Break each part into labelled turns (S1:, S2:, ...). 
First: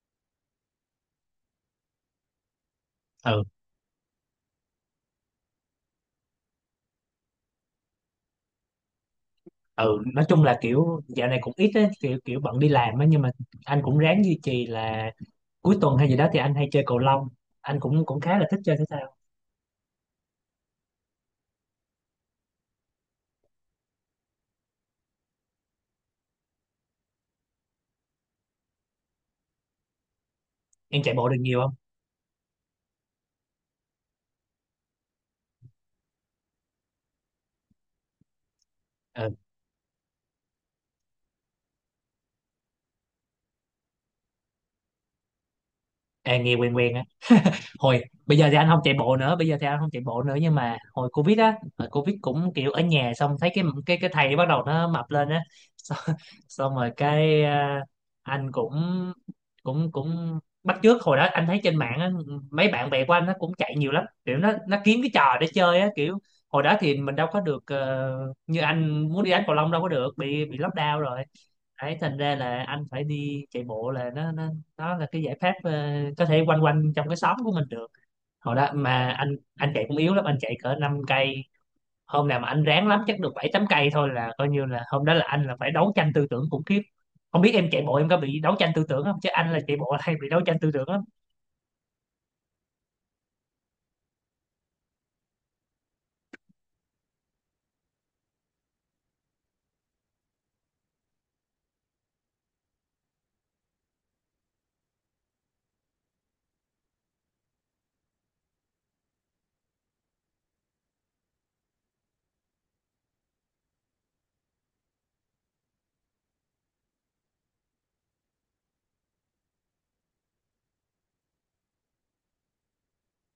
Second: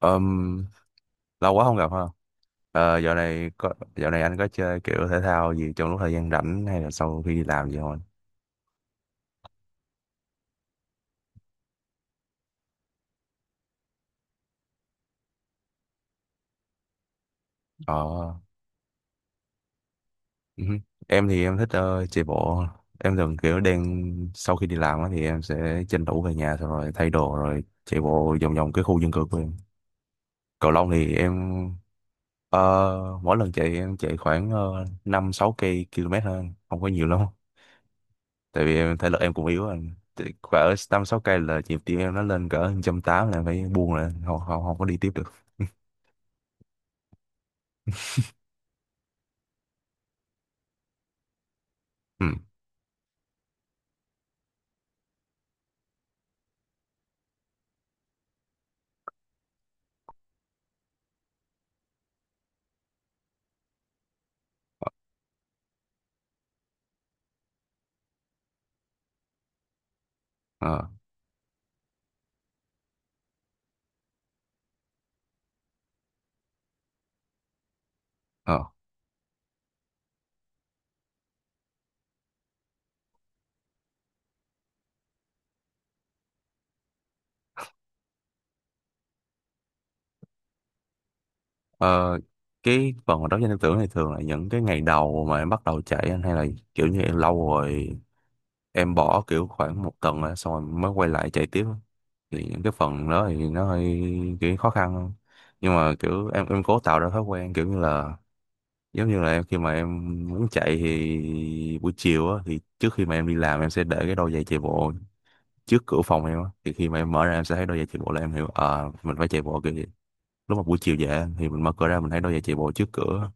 S1: Ừm, lâu quá không gặp ha. Dạo
S2: ừ
S1: này dạo này anh có chơi kiểu thể thao gì trong lúc thời gian rảnh hay là sau khi đi làm gì không anh?
S2: ừ nói chung là kiểu dạo này cũng ít á, kiểu kiểu bận đi làm á, nhưng mà anh cũng ráng duy trì là cuối tuần hay gì đó thì anh hay chơi cầu lông. Anh cũng cũng
S1: Ờ,
S2: khá là thích chơi thể thao.
S1: ừ. Em thì em thích chạy bộ. Em thường kiểu đang sau khi đi làm á thì em sẽ tranh thủ về nhà xong rồi thay đồ rồi chạy bộ vòng vòng cái khu dân cư của em. Cầu Long
S2: Em
S1: thì
S2: chạy bộ
S1: em
S2: được nhiều không?
S1: ờ, mỗi lần chạy em chạy khoảng 5 6 cây km hơn, không có nhiều lắm. Tại vì em thể lực em
S2: Ừ.
S1: cũng yếu rồi thì cỡ năm sáu cây là nhịp tim em nó lên cỡ một trăm tám là em phải buông lại không, không có đi tiếp được.
S2: À, nghe quen quen á. Bây giờ thì anh không chạy bộ nữa, bây giờ thì anh không chạy bộ nữa nhưng mà hồi covid
S1: ừ
S2: cũng kiểu ở nhà, xong thấy cái thầy bắt đầu nó mập lên á xong, Xong rồi cái à, anh cũng cũng cũng bắt chước. Hồi đó anh thấy trên mạng á, mấy bạn bè của anh nó cũng chạy nhiều lắm, kiểu nó kiếm cái trò để chơi á. Kiểu hồi đó thì mình đâu có được, như anh muốn đi đánh cầu lông đâu có được, bị
S1: ờ
S2: lockdown rồi. Đấy, thành ra là anh phải đi chạy bộ, là nó là cái giải pháp, có thể quanh quanh trong cái xóm của mình được. Hồi
S1: ờ
S2: đó mà anh chạy cũng yếu lắm, anh chạy cỡ 5 cây. Hôm nào mà anh ráng lắm chắc được 7 8 cây thôi, là coi như là hôm đó là anh là phải đấu tranh tư tưởng khủng khiếp. Không biết em chạy bộ em có bị đấu tranh tư tưởng không, chứ anh là chạy bộ là hay bị đấu tranh tư tưởng lắm.
S1: Ờ, cái phần mà đấu tranh tư tưởng này thường là những cái ngày đầu mà em bắt đầu chạy anh hay là kiểu như em lâu rồi em bỏ kiểu khoảng một tuần rồi, xong rồi mới quay lại chạy tiếp á? Thì những cái phần đó thì nó hơi kiểu khó khăn không, nhưng mà kiểu em cố tạo ra thói quen kiểu như là giống như là em khi mà em muốn chạy thì buổi chiều á thì trước khi mà em đi làm em sẽ để cái đôi giày chạy bộ trước cửa phòng em á, thì khi mà em mở ra em sẽ thấy đôi giày chạy bộ là em hiểu ờ mình phải chạy bộ kìa. Lúc mà buổi chiều về á, thì mình mở cửa ra mình thấy đôi giày chạy bộ trước cửa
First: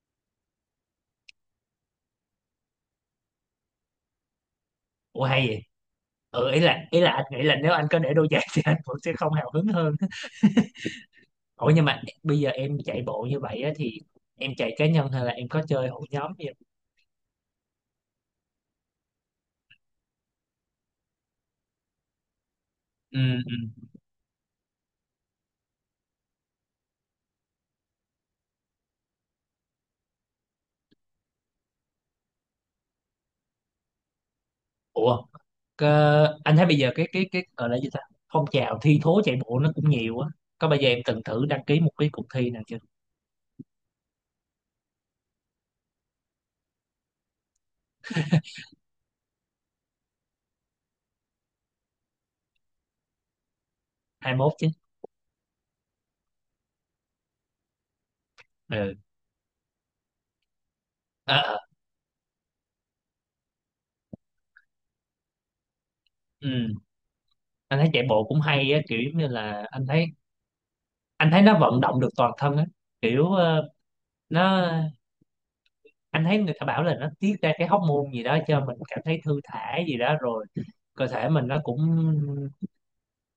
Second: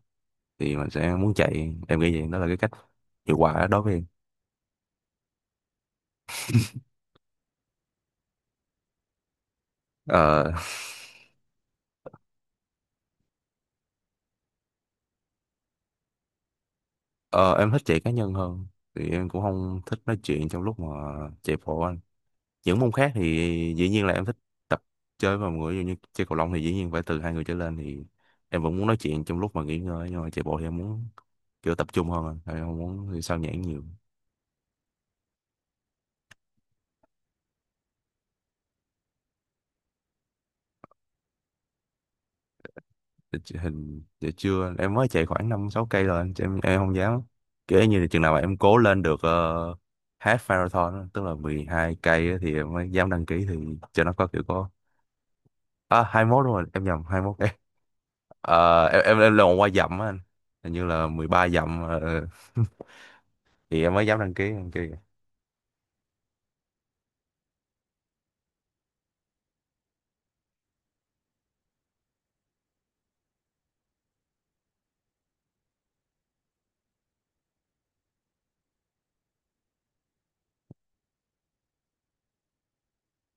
S1: thì mình sẽ muốn chạy, em nghĩ vậy đó là cái cách hiệu quả đối với em.
S2: Ủa, hay vậy. Ừ, ý là anh nghĩ là nếu anh có để đôi giày thì anh cũng sẽ không hào hứng hơn.
S1: ờ
S2: Ủa, nhưng mà bây giờ em chạy bộ như vậy á, thì em chạy cá nhân hay là em có chơi hội nhóm gì không?
S1: ờ, em thích chạy cá nhân hơn, thì em cũng không thích nói chuyện trong lúc mà chạy bộ á. Những môn khác
S2: Ừ,
S1: thì
S2: ừ.
S1: dĩ nhiên là em thích tập chơi với mọi người, ví dụ như chơi cầu lông thì dĩ nhiên phải từ hai người trở lên thì em vẫn muốn nói chuyện trong lúc mà nghỉ ngơi, nhưng mà chạy bộ thì em muốn kiểu tập trung hơn à. Em không muốn thì sao nhãng nhiều.
S2: Ủa. Anh thấy bây giờ cái gọi là gì ta, phong trào thi thố chạy bộ nó cũng nhiều á. Có bao giờ em từng thử đăng ký một cái cuộc thi nào chưa?
S1: Hình để chưa, em mới chạy khoảng năm sáu cây rồi chứ em không dám kiểu như là chừng nào mà em cố lên được half marathon á, tức là 12 cây á thì em mới dám đăng ký, thì cho nó có
S2: hai
S1: kiểu
S2: mốt chứ.
S1: có. À 21 đúng rồi, em nhầm 21 cây. Ờ,
S2: Ừ.
S1: em là qua dặm á anh, hình như là mười
S2: Ờ,
S1: ba
S2: ờ.
S1: dặm. Ờ. Thì em mới dám đăng ký
S2: Ừ, anh thấy chạy bộ cũng hay á, kiểu giống như là anh thấy nó vận động được toàn thân á. Kiểu ờ, nó anh thấy người ta bảo là nó tiết ra cái hormone gì đó cho mình cảm thấy thư thả gì đó, rồi cơ thể mình nó cũng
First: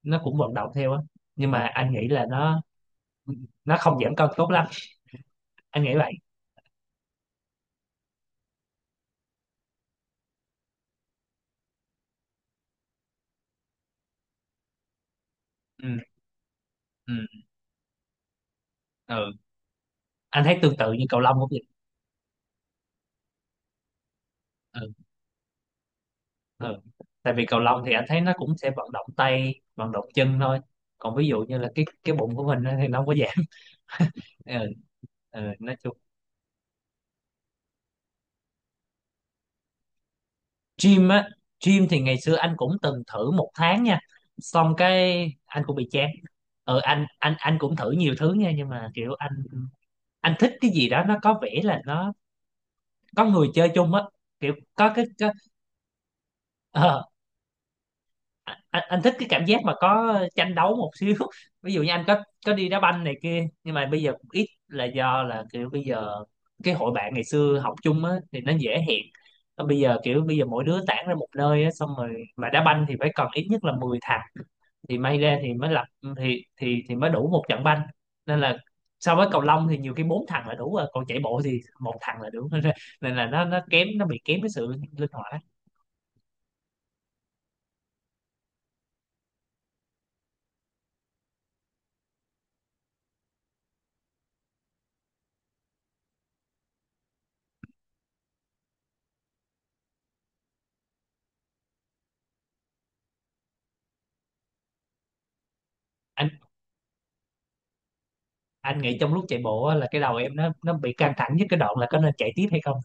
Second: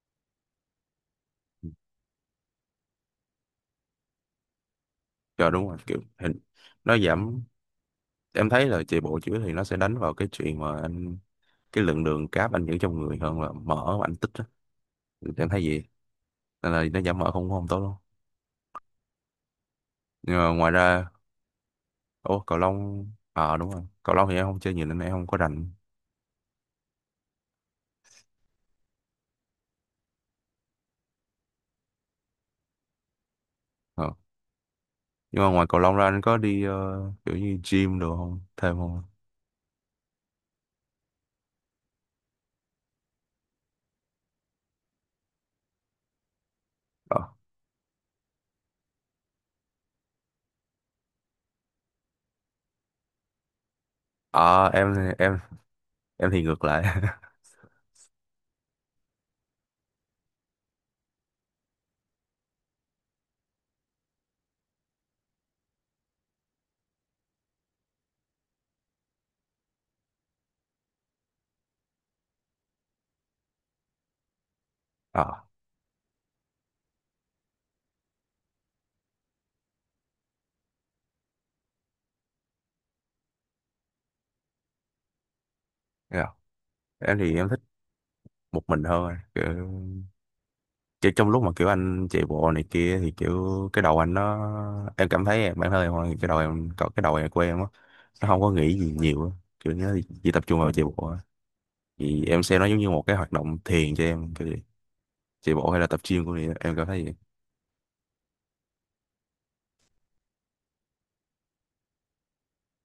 S2: nó cũng vận động theo á. Nhưng mà anh nghĩ là nó không giảm cân tốt lắm,
S1: cho đúng rồi
S2: anh nghĩ
S1: kiểu
S2: vậy.
S1: hình nó giảm. Em thấy là chạy bộ chữa thì nó sẽ đánh vào cái chuyện mà anh cái lượng đường cáp anh giữ trong người hơn là mỡ mà anh tích á. Thì em thấy vậy,
S2: Ừ.
S1: nên là nó
S2: Ừ.
S1: giảm mỡ không không tốt đâu.
S2: Ừ,
S1: Nhưng
S2: anh
S1: mà
S2: thấy
S1: ngoài
S2: tương tự
S1: ra
S2: như cầu lông cũng.
S1: ủa cầu lông ờ đúng rồi cầu lông thì em không chơi nhiều
S2: Ừ,
S1: nên em không có rành.
S2: ừ. Tại vì cầu lông thì anh thấy nó cũng sẽ vận động tay vận động chân thôi, còn ví dụ như là cái bụng của mình á thì nó không có giảm.
S1: Ờ.
S2: Ừ, ừ,
S1: Nhưng mà ngoài
S2: nói
S1: cầu lông
S2: chung.
S1: ra anh có đi kiểu như gym đồ không, thêm không.
S2: Gym á. Gym thì ngày xưa anh cũng từng thử 1 tháng nha, xong cái anh cũng bị chán. Ừ, anh
S1: ờ
S2: anh anh cũng thử nhiều thứ nha, nhưng mà kiểu anh thích cái gì đó nó có vẻ là nó có người chơi chung á, kiểu
S1: Ờ, em
S2: có cái có.
S1: em em thì ngược lại.
S2: Ờ, anh thích cái cảm giác mà có tranh đấu một xíu ví dụ như anh có đi đá banh này kia, nhưng mà bây giờ cũng ít là do là kiểu bây giờ cái hội bạn ngày xưa học chung á thì nó dễ hẹn. Còn bây giờ kiểu bây giờ mỗi đứa tản ra một nơi á, xong rồi mà đá banh thì phải cần ít nhất là 10 thằng thì may ra
S1: ờ
S2: thì mới lập, thì mới đủ một trận banh. Nên là so với cầu lông thì nhiều khi bốn thằng là đủ rồi, còn chạy bộ thì một thằng là đủ nên là nó bị kém cái sự linh hoạt á.
S1: Thế nào? Em thì em thích một mình hơn, kiểu kiểu trong lúc mà kiểu anh chạy bộ này kia thì kiểu cái đầu anh nó em cảm thấy bản thân em thôi, cái đầu em có cái đầu em của em á, nó không có nghĩ gì nhiều á. Kiểu nhớ chỉ tập trung vào chạy bộ á. Thì em xem nó giống như một cái hoạt động thiền cho em kiểu vậy. Chạy bộ hay là tập gym của em cảm thấy vậy.
S2: Anh nghĩ trong lúc chạy bộ á, là cái đầu em nó bị căng thẳng nhất cái đoạn là có nên chạy tiếp hay không.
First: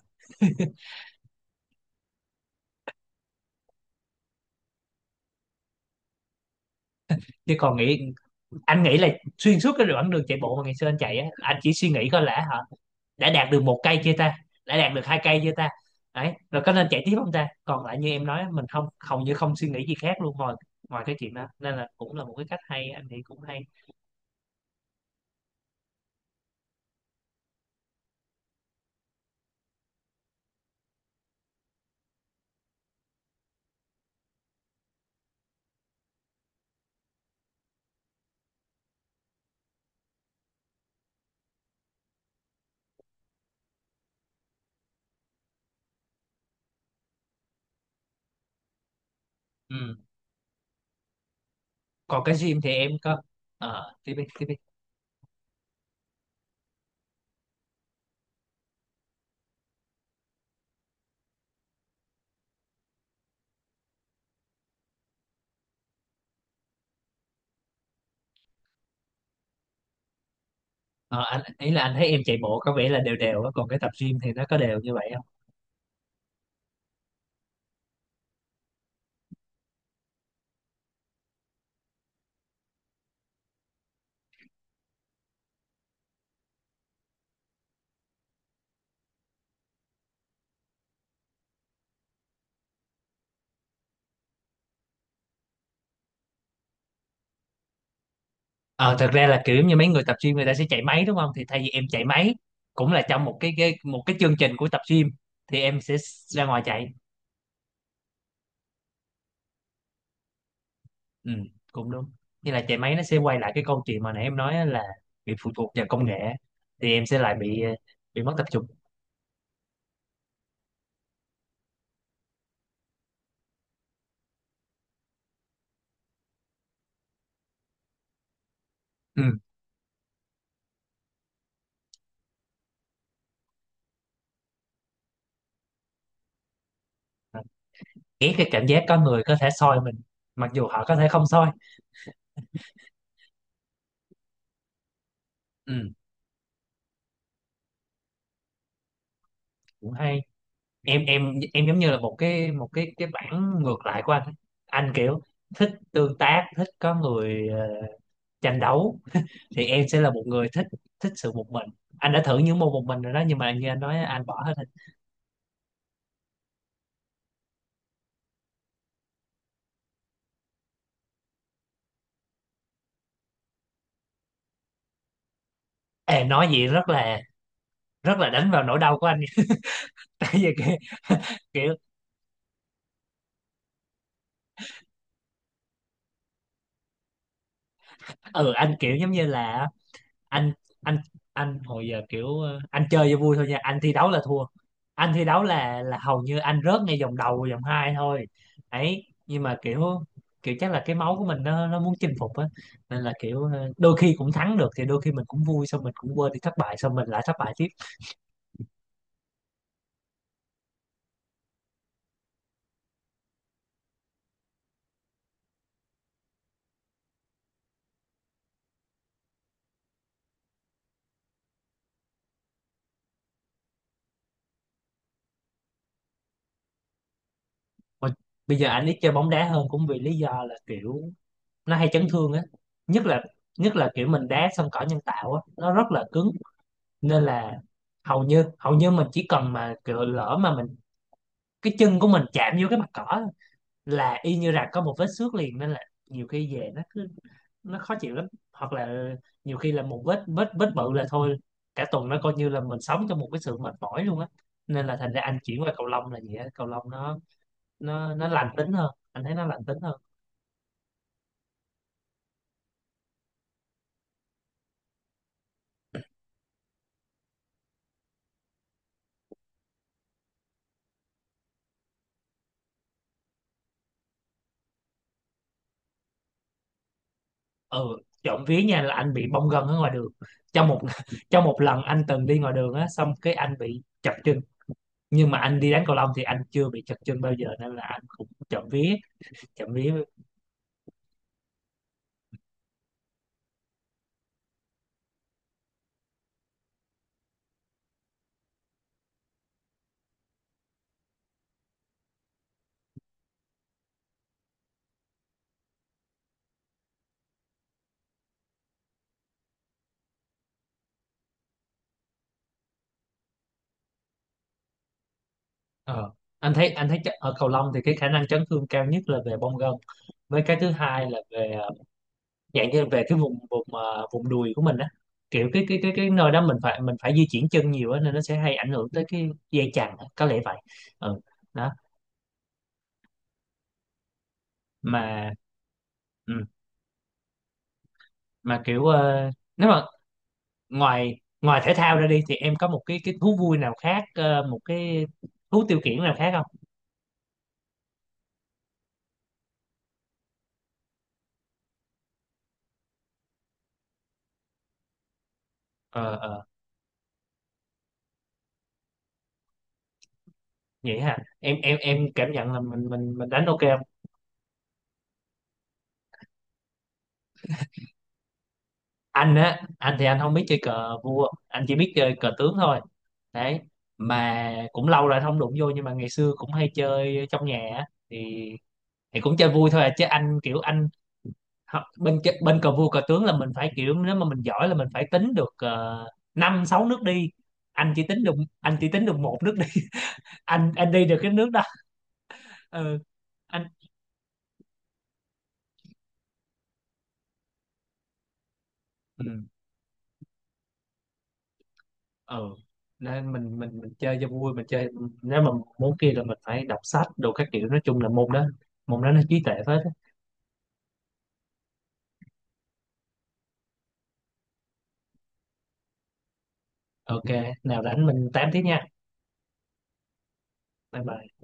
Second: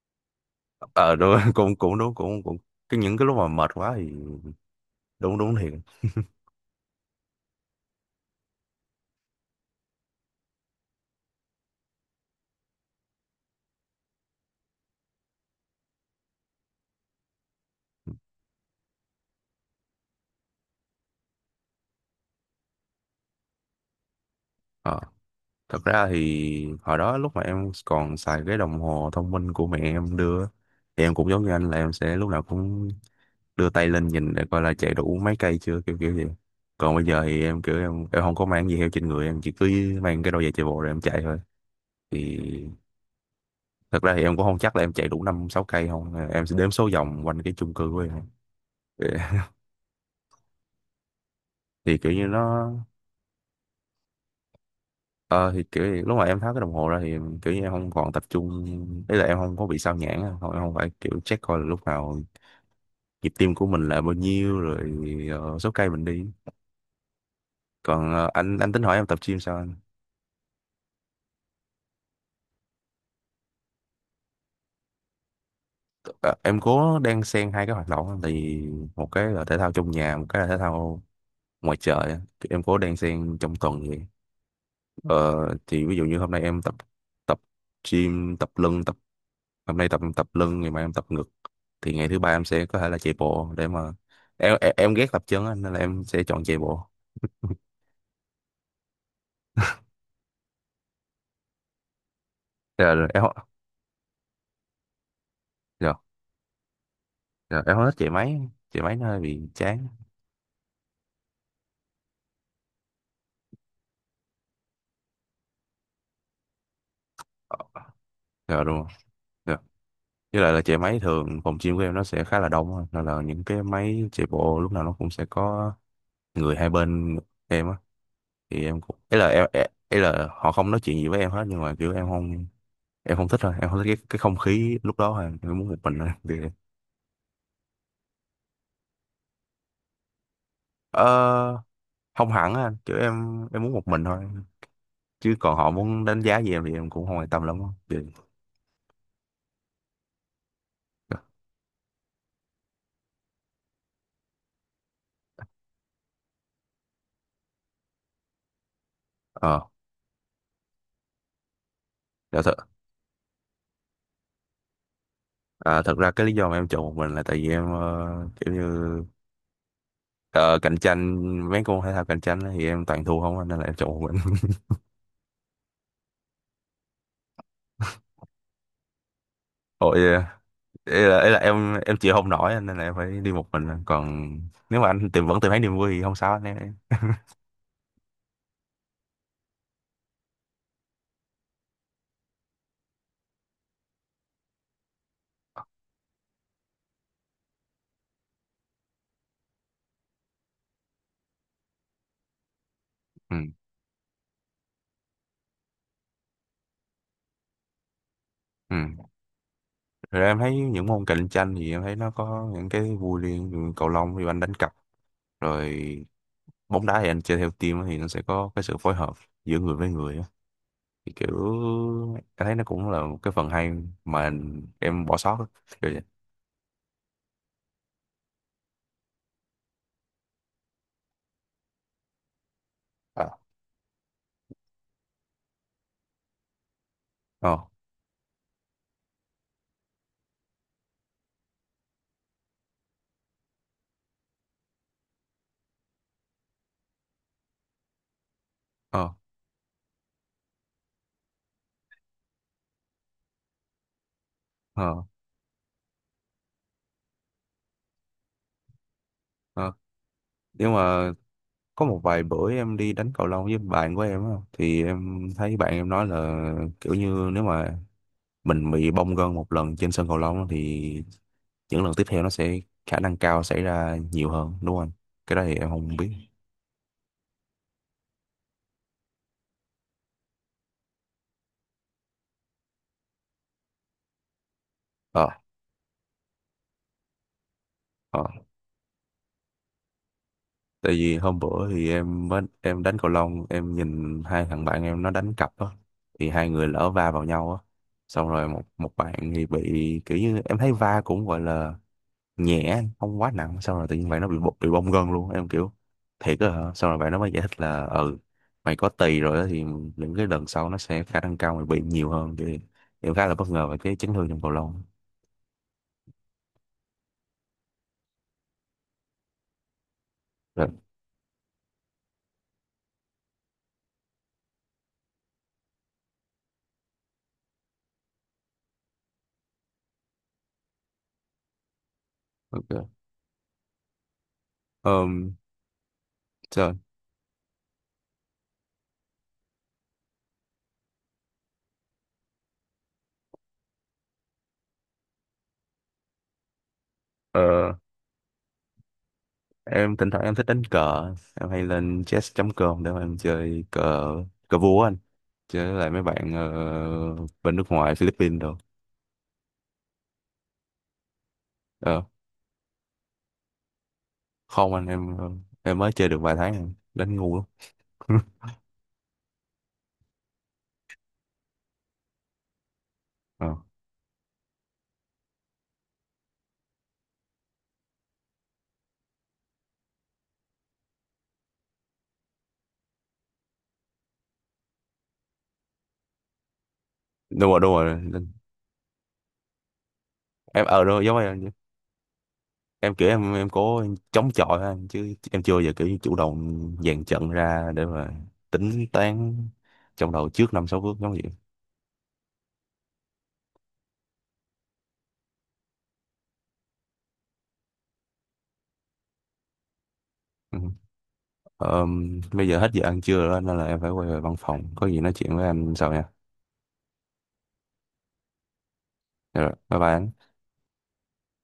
S1: Ờ đúng cũng cũng đúng cũng cũng Cái những cái lúc mà mệt quá thì đúng đúng thiệt.
S2: Chứ còn nghĩ, anh nghĩ là xuyên suốt cái đoạn đường chạy bộ mà ngày xưa anh chạy á, anh chỉ suy nghĩ coi là hả, đã đạt được 1 cây chưa ta, đã đạt được 2 cây chưa ta, đấy rồi có nên chạy tiếp không ta. Còn lại như em nói, mình không hầu như không suy nghĩ gì khác luôn ngoài ngoài cái chuyện đó, nên là cũng là một cái cách hay, anh nghĩ cũng hay.
S1: ờ Thật ra thì hồi đó lúc mà em còn xài cái đồng hồ thông minh của mẹ em đưa á, thì em cũng giống như anh là em sẽ lúc nào cũng đưa tay lên nhìn để coi là chạy đủ mấy cây chưa, kiểu kiểu gì. Còn bây giờ thì em kiểu em không có mang gì theo trên người, em chỉ cứ mang cái đôi giày chạy bộ rồi em chạy thôi. Thì thật ra thì em cũng không chắc là em chạy đủ năm sáu cây không à, em sẽ đếm số vòng quanh cái chung cư của em. Thì,
S2: Ừ.
S1: kiểu
S2: Còn
S1: như
S2: cái gym
S1: nó
S2: thì em có. Ờ, tiếp đi tiếp đi.
S1: ờ thì kiểu như lúc mà em tháo cái đồng hồ ra thì kiểu như em không còn tập trung, ý là em không có bị sao nhãng á. Không em không phải kiểu check coi là lúc nào nhịp tim của mình là bao nhiêu rồi số cây mình đi. Còn anh tính hỏi em tập gym sao anh.
S2: Ờ, anh ý là anh thấy em chạy bộ có vẻ là đều đều á, còn cái tập gym thì nó có đều như vậy.
S1: Ờ, em cố đang xen hai cái hoạt động á, thì một cái là thể thao trong nhà, một cái là thể thao ngoài trời á. Thì em cố đang xen trong tuần vậy. ờ, thì ví dụ như hôm nay em tập tập gym tập lưng tập hôm nay tập tập lưng, ngày mai em tập ngực. Thì ngày thứ ba em sẽ có thể là chạy bộ để mà em ghét tập chân á, nên là em sẽ chọn chạy bộ.
S2: Ờ, thật ra là kiểu giống như mấy người tập gym người ta sẽ chạy máy đúng không? Thì thay vì em chạy máy cũng
S1: rồi,
S2: là
S1: rồi em
S2: trong
S1: không-
S2: một cái chương trình của tập gym, thì em
S1: rồi,
S2: sẽ ra ngoài chạy.
S1: rồi em không thích chạy máy, chạy máy nó hơi bị chán.
S2: Ừ, cũng đúng. Như là chạy máy nó sẽ quay lại cái câu chuyện mà nãy em nói á, là bị phụ thuộc vào công nghệ thì em sẽ lại bị, bị mất tập
S1: Rồi
S2: trung.
S1: đúng rồi, với lại là chạy máy thường phòng gym của em nó sẽ khá là đông á. Nên là những cái máy chạy bộ lúc nào nó cũng sẽ có người hai bên em á, thì em cũng ấy
S2: Ừ.
S1: là em ấy ấy là họ không nói chuyện gì với em hết, nhưng mà kiểu em không thích thôi, em không thích cái không khí lúc đó thôi, em muốn một mình thôi. Thì
S2: Ghét cái cảm giác có người có thể soi mình, mặc dù họ có
S1: ờ,
S2: thể không soi.
S1: không hẳn á anh. Kiểu em muốn một mình thôi, chứ còn họ
S2: Ừ,
S1: muốn đánh giá gì em thì em cũng không quan tâm lắm á. Thì
S2: cũng hay. Em giống như là một cái một cái bản ngược lại của anh. Anh kiểu thích tương tác, thích có người, tranh đấu,
S1: ờ
S2: thì em sẽ là một người thích thích sự một mình. Anh đã thử
S1: dạ thật
S2: những môn một mình rồi đó, nhưng mà như anh nói anh bỏ hết.
S1: à, thật ra cái lý do mà em chọn một mình là tại vì em kiểu như. Ờ, cạnh tranh, mấy môn thể thao cạnh tranh á thì em toàn thua không anh, nên là em chọn một mình.
S2: Ê, nói vậy rất là đánh vào nỗi đau của anh
S1: Ôi,
S2: tại vì kiểu,
S1: ý là
S2: kiểu
S1: em chịu không nổi anh, nên là em phải đi một mình. Còn nếu mà anh vẫn tìm thấy niềm vui thì không sao anh em.
S2: ừ, anh kiểu giống như là anh anh anh hồi giờ kiểu, anh chơi cho vui thôi nha, anh thi đấu là thua, anh thi đấu là hầu như anh rớt ngay vòng đầu vòng hai thôi. Ấy, nhưng mà kiểu kiểu chắc là cái máu của mình nó muốn chinh phục á, nên là
S1: Ừ.
S2: kiểu, đôi khi cũng thắng được thì đôi khi mình cũng vui, xong mình cũng quên đi thất bại, xong mình lại thất bại tiếp.
S1: Ừ. Rồi em thấy những môn cạnh tranh thì em thấy nó có những cái vui riêng. Ví dụ cầu lông thì anh đánh cặp, rồi bóng đá thì anh chơi theo team á, thì nó sẽ có cái sự phối hợp giữa người với người á. Thì kiểu em thấy nó cũng là một cái phần hay mà em bỏ sót á. Kiểu vậy.
S2: Mà bây giờ anh ít chơi bóng đá hơn cũng vì lý do là kiểu nó hay chấn thương á, nhất là
S1: Ờ.
S2: nhất là kiểu mình đá sân cỏ nhân tạo á, nó rất là cứng. Nên
S1: Ờ.
S2: là hầu như mình chỉ cần mà kiểu lỡ mà cái chân của mình chạm vô cái mặt cỏ là y như rằng có một vết xước liền, nên là nhiều khi về nó khó chịu lắm. Hoặc
S1: Ờ.
S2: là nhiều khi là một vết vết vết bự là thôi, cả tuần nó coi như là mình sống trong một cái sự mệt mỏi luôn á. Nên là
S1: Ờ.
S2: thành ra anh chuyển qua cầu lông, là gì á, cầu lông nó lành tính hơn, anh thấy nó lành
S1: ờ.
S2: tính hơn.
S1: Nhưng mà có một vài bữa em đi đánh cầu lông với bạn của em á thì em thấy bạn em nói là kiểu như nếu mà mình bị bong gân một lần trên sân cầu lông á, thì những lần tiếp theo nó sẽ khả năng cao xảy ra nhiều hơn đúng không anh? Cái đó thì em không biết.
S2: Ừ. Trộm vía nha, là anh bị bong gân ở ngoài đường, trong một trong một lần anh từng đi ngoài đường á xong cái anh bị chật chân.
S1: ờ
S2: Nhưng mà anh đi đánh cầu lông thì anh chưa bị chật chân bao giờ, nên là anh
S1: ờ
S2: cũng trộm vía, trộm vía.
S1: Tại vì hôm bữa thì em mới em đánh cầu lông em nhìn hai thằng bạn em nó đánh cặp á, thì hai người lỡ va vào nhau á, xong rồi một một bạn thì bị kiểu như em thấy va cũng gọi là nhẹ không quá nặng, xong rồi tự nhiên vậy nó bị bị bong gân luôn. Em kiểu thiệt á hả, xong rồi vậy nó mới giải thích là ừ mày có tỳ rồi á, thì những cái lần sau nó sẽ khả năng cao mày bị nhiều hơn. Thì em khá là bất ngờ về cái chấn thương trong cầu lông.
S2: Ờ, anh thấy ở cầu lông thì cái khả năng chấn thương cao nhất là về bong gân, với cái
S1: Rồi
S2: thứ hai là về, dạng như về cái vùng vùng vùng đùi của mình á, kiểu cái nơi đó mình phải di chuyển chân nhiều á, nên nó sẽ hay ảnh hưởng tới cái dây chằng á, có lẽ vậy. Ừ. Đó.
S1: ok.
S2: mà
S1: um,
S2: ừ,
S1: Rồi
S2: mà kiểu, nếu mà ngoài ngoài thể thao ra đi, thì em có một cái thú vui nào khác, một cái thú tiêu khiển nào khác không?
S1: ờ, em thỉnh thoảng em thích đánh cờ, em hay lên chess.com để mà em chơi cờ, cờ vua á anh, chơi với lại mấy
S2: Ờ,
S1: bạn
S2: ờ,
S1: bên nước ngoài Philippines rồi.
S2: vậy hả, em em
S1: Ờ,
S2: em cảm nhận là mình đánh ok không?
S1: không anh em mới chơi được vài tháng em đánh ngu lắm.
S2: Anh á, anh thì anh không biết chơi cờ vua, anh chỉ biết chơi cờ tướng thôi. Đấy. Mà cũng lâu rồi anh không đụng vô, nhưng mà ngày xưa cũng hay chơi trong nhà á. Thì cũng chơi vui thôi à, chứ anh kiểu bên cờ vua cờ tướng là mình phải kiểu nếu mà mình giỏi là mình phải tính được, năm sáu nước đi.
S1: Đúng rồi đúng
S2: anh
S1: rồi,
S2: chỉ tính được anh chỉ tính được một nước,
S1: em
S2: anh
S1: ở đúng
S2: anh
S1: rồi,
S2: đi
S1: giống
S2: được cái
S1: em.
S2: nước đó.
S1: em
S2: Ừ.
S1: kiểu em em
S2: Anh.
S1: có chống chọi ha, chứ em chưa bao giờ kiểu như chủ động dàn trận ra để mà tính
S2: Ừ.
S1: toán trong đầu trước năm sáu bước giống vậy.
S2: Ừ, nên mình chơi cho vui, mình chơi. Nếu mà muốn kia là mình phải đọc sách đồ các kiểu, nói chung là môn đó nó trí tuệ phết á.
S1: Ừ. Bây giờ hết giờ ăn trưa rồi đó, nên là em phải quay về văn phòng, có gì nói chuyện với anh sau nha.
S2: Ok, nào rảnh mình tám tiếp nha.
S1: Dạ rồi bye bye anh.
S2: Bye bye